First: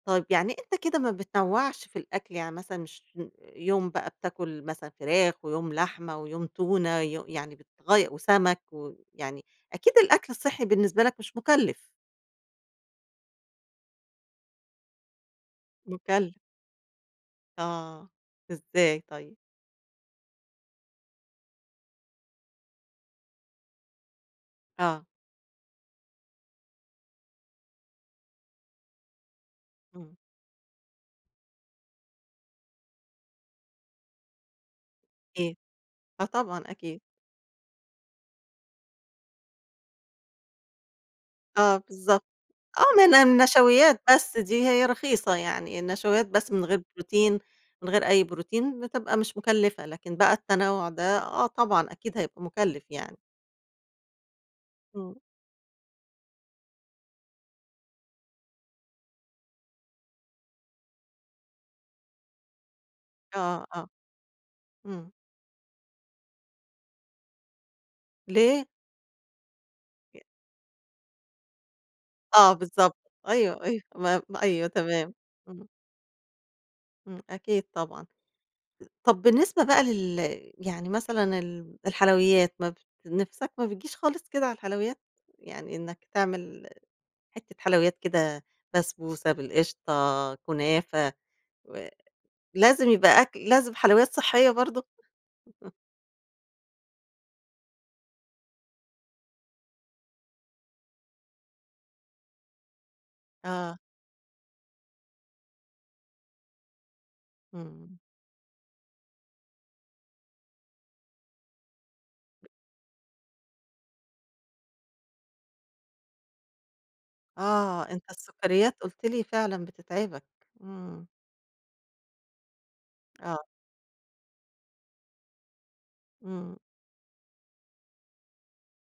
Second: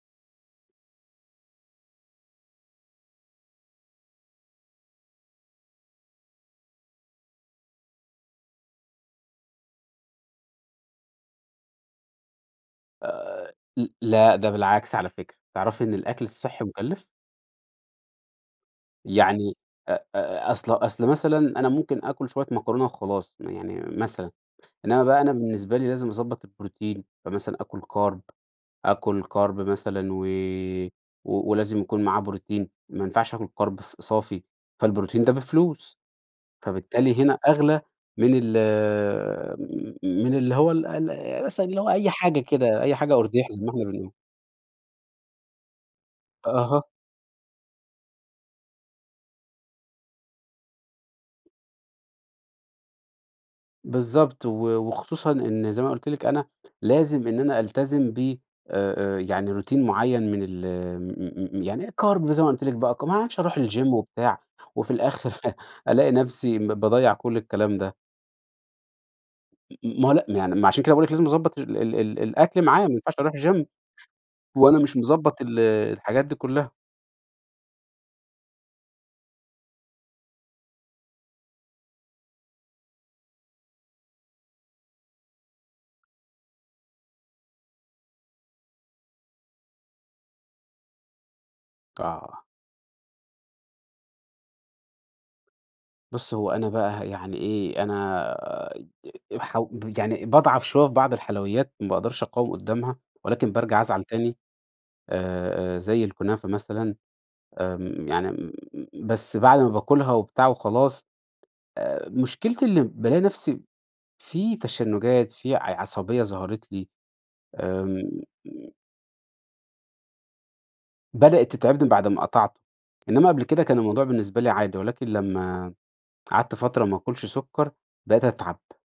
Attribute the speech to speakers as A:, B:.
A: طيب يعني أنت كده ما بتنوَّعش في الأكل، يعني مثلًا مش م يوم بقى بتاكل مثلًا فراخ، ويوم لحمة ويوم تونة وي يعني بتغي وسَمَك، ويعني أكيد الأكل الصحّي بالنسبة لك مش مُكلّف.
B: آآ، ل لأ ده بالعكس، على فكرة، تعرفي إن الأكل
A: مُكَلّ
B: الصحّي مُكلِّف؟
A: آه، إزّاي طيّب؟
B: يعني أ أ أصل أصل مثلًا أنا ممكن آكل شوية مكرونة وخلاص، م يعني مثلًا، إنّما
A: آه.
B: بقى أنا بالنسبة لي لازم أضبط البروتين، فمثلًا آكل كارب، آكل كارب مثلًا
A: إمم.
B: و و ولازم يكون معاه بروتين، ما ينفعش آكل كارب ف صافي، فالبروتين ده
A: إيه؟
B: بفلوس،
A: آه طبعًا أكيد.
B: فبالتالي هنا أغلى من ال م م من اللي هو ال ال مثلًا
A: آه
B: اللي هو أي
A: بالضبط،
B: حاجة كده،
A: آه،
B: أي
A: من
B: حاجة قُرديحي زي ما إحنا
A: النشويات
B: بنقول.
A: بس دي هي رخيصة يعني، النشويات بس من غير
B: أها.
A: بروتين، من غير أي بروتين بتبقى مش مُكلِّفة، لكن بقى التنَوُع ده آه طبعًا، أكيد هيبقى مُكلِّف يعني.
B: بالضبط و
A: إمم.
B: وخصوصًا إن زي ما قُلت لِك أنا، لازم إن أنا ألتزم ب آآ، آآ، يعني Routine معيّن من ال آمم م م يعني كارب، زي ما قُلت لِك بقى ك ما أعرفش أروح
A: آه، آه،
B: الGym وبتاع، وفي
A: إمم.
B: الآخر ألاقي نفْسي م باضَيّع كلّ الكلام ده.
A: ليه؟
B: م م ما هو
A: ي
B: لأ ما يعني، ما عشان كده باقول لِك لازم نضبَّط ال ال ال
A: آه
B: الأكل معاه، ما
A: بالضبط،
B: ينفعش أروح
A: أيوه،
B: Gym،
A: أيوه، ما ب أيوه
B: وأنا مش
A: تمام.
B: مضبَّط ال
A: اهم.
B: الحاجات دي كُلها.
A: إمم. أكيد طبعًا. طب بالنسبة بقى لل يعني مثلًا ال الحلويات، ما ب نِفْسَك ما بتجيش خالص كده على الحلويات؟ يعني إنّك تعمل حِتّة حلويات كده، بسبوسة بالقشطة، كنافة و
B: آه.
A: لازم يبقى أكل لازم حلويات صحّية برضه؟
B: بُصّ هو أنا بقى ه يعني إيه، أنا أ حَو ب يعني باضعف شوية في بعض الحلويات، ما باقدرش أقاوم قُدّامها، ولكن
A: آه.
B: بارجع أزعل تاني، آآ، آآ، زي الكنافة مثلًا،
A: إمم.
B: آمم يعني م بس بعد ما باكُلها وبتاع وخلاص، آآ مشكلتي إنّي بالاقي نفْسي، في تشنُّجات في ع عصبية ظهرت لي،
A: آه،
B: آمم.
A: أنت السُكَّريات قُلت لي فعلًا بتتعبك. إمم.
B: بدأت تتعبني بعد أمّا قطعته، إنّما
A: آه.
B: قبل كده كان الموضوع بالنسبة لي عادي، ولكن لمّا قعدت
A: إمم.
B: فترة ما آكلش سُكَّر، بقيت أتعب.